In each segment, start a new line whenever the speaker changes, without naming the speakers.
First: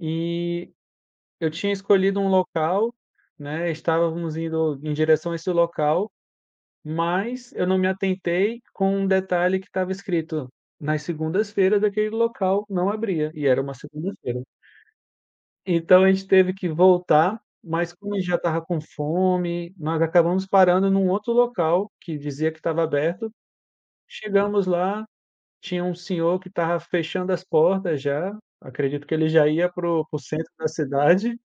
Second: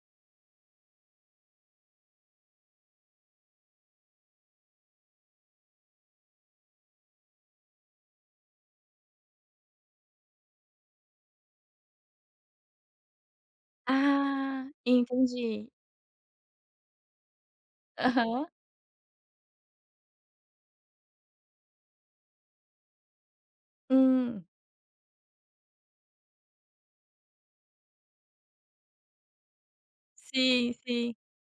E, eu tinha escolhido um local, né, estávamos indo em direção a esse local, mas eu não me atentei com um detalhe que estava escrito, nas segundas-feiras aquele local não abria, e era uma segunda-feira.
Ah entendi.
Então a gente teve que voltar, mas como a gente já
Aham.
estava com fome, nós acabamos parando num outro local que dizia que estava aberto,
Hum.
chegamos lá, tinha um senhor que estava fechando as portas já, acredito que ele já ia para o para o centro da
Sim, sim.
cidade,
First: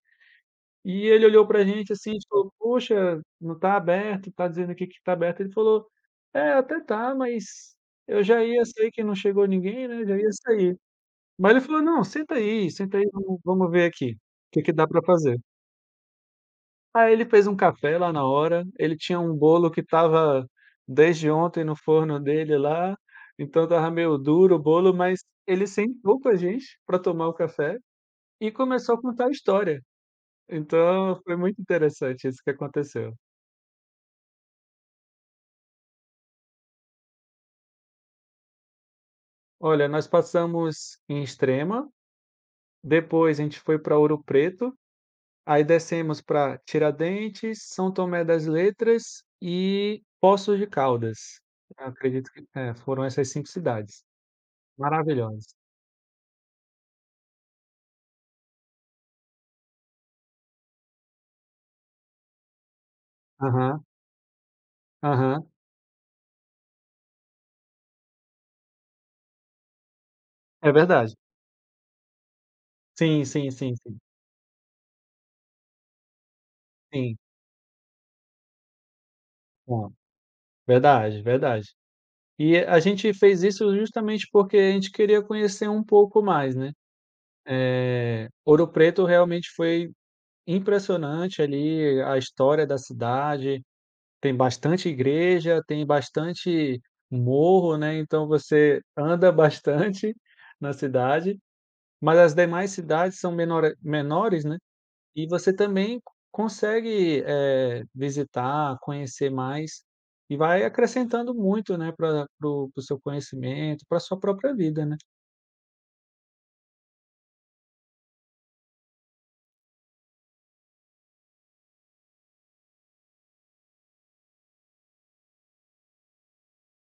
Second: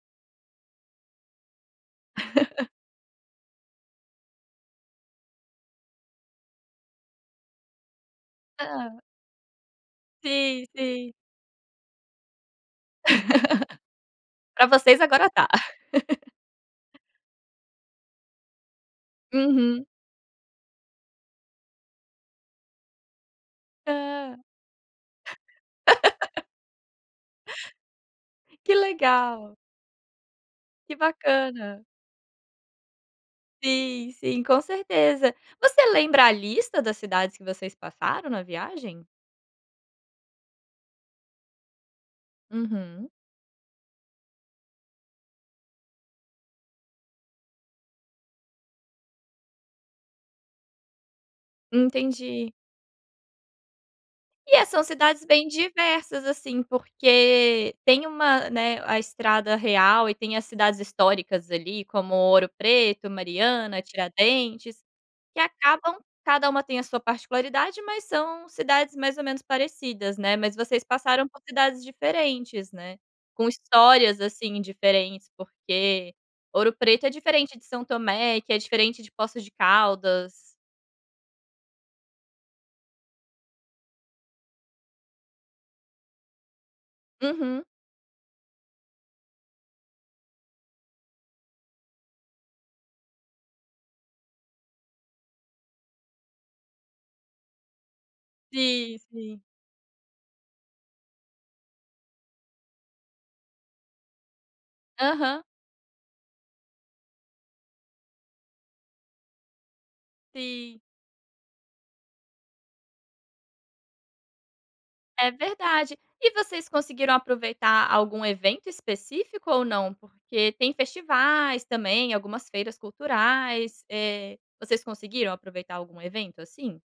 e ele olhou pra gente assim, a gente falou: "Poxa, não tá aberto, tá dizendo aqui que está aberto". Ele falou: "É, até tá, mas, eu já ia, sei
Hã.
que não chegou ninguém, né, já ia
Sim
sair".
sim.
Mas ele falou: "Não senta aí senta aí vamo vamo ver aqui, o que
Pra
que dá
vocês
pra
agora
fazer".
tá.
Aí ele fez um café lá na hora, ele tinha um bolo que
Uhum.
estava desde ontem no forno dele lá, então estava meio
Ah.
duro o bolo, mas ele sentou com a gente pra tomar o café, e
Que
começou a contar a
legal.
história.
Que
Então foi muito
bacana.
interessante isso que aconteceu.
Sim, sim, com certeza. Você lembra a lista das cidades que vocês passaram na viagem?
Olha, nós passamos em Extrema,
Uhum.
depois a gente foi para Ouro Preto, aí descemos para Tiradentes, São Tomé das Letras e Poços de Caldas, acredito que,
Entendi.
eh, foram essas 5 cidades.
E é são cidades
Maravilhosa.
bem diversas assim porque, tem uma, né, a estrada real e tem as cidades históricas ali como Ouro Preto, Mariana,
Aham.
Tiradentes, que
Aham.
acabam cada uma tem a sua particularidade, mas são cidades mais ou menos parecidas, né. Mas
É
vocês
verdade.
passaram por cidades diferentes, né.
Sim,
Com
sim, sim, sim.
histórias assim diferentes, porque Ouro Preto é
Sim.
diferente de São Tomé, que é diferente de Poços de
Aham,
Caldas.
verdade, verdade. E a gente fez isso justamente porque a gente queria conhecer um pouco mais, né,
Uhum.
eh, Ouro Preto realmente foi impressionante ali a história da cidade, tem bastante igreja, tem bastante morro, né. Então você
Sim,
anda
sim.
bastante na cidade, mas as demais cidades são menore menores, né. E
Aham.
você também consegue, eh, visitar, conhecer mais, e vai
Sim.
acrescentando muito, né, pra para o para o seu conhecimento, para a sua própria vida, né.
É verdade. E vocês conseguiram aproveitar algum evento específico ou não? Porque tem festivais também, algumas feiras culturais. Eh, vocês conseguiram aproveitar algum evento, assim?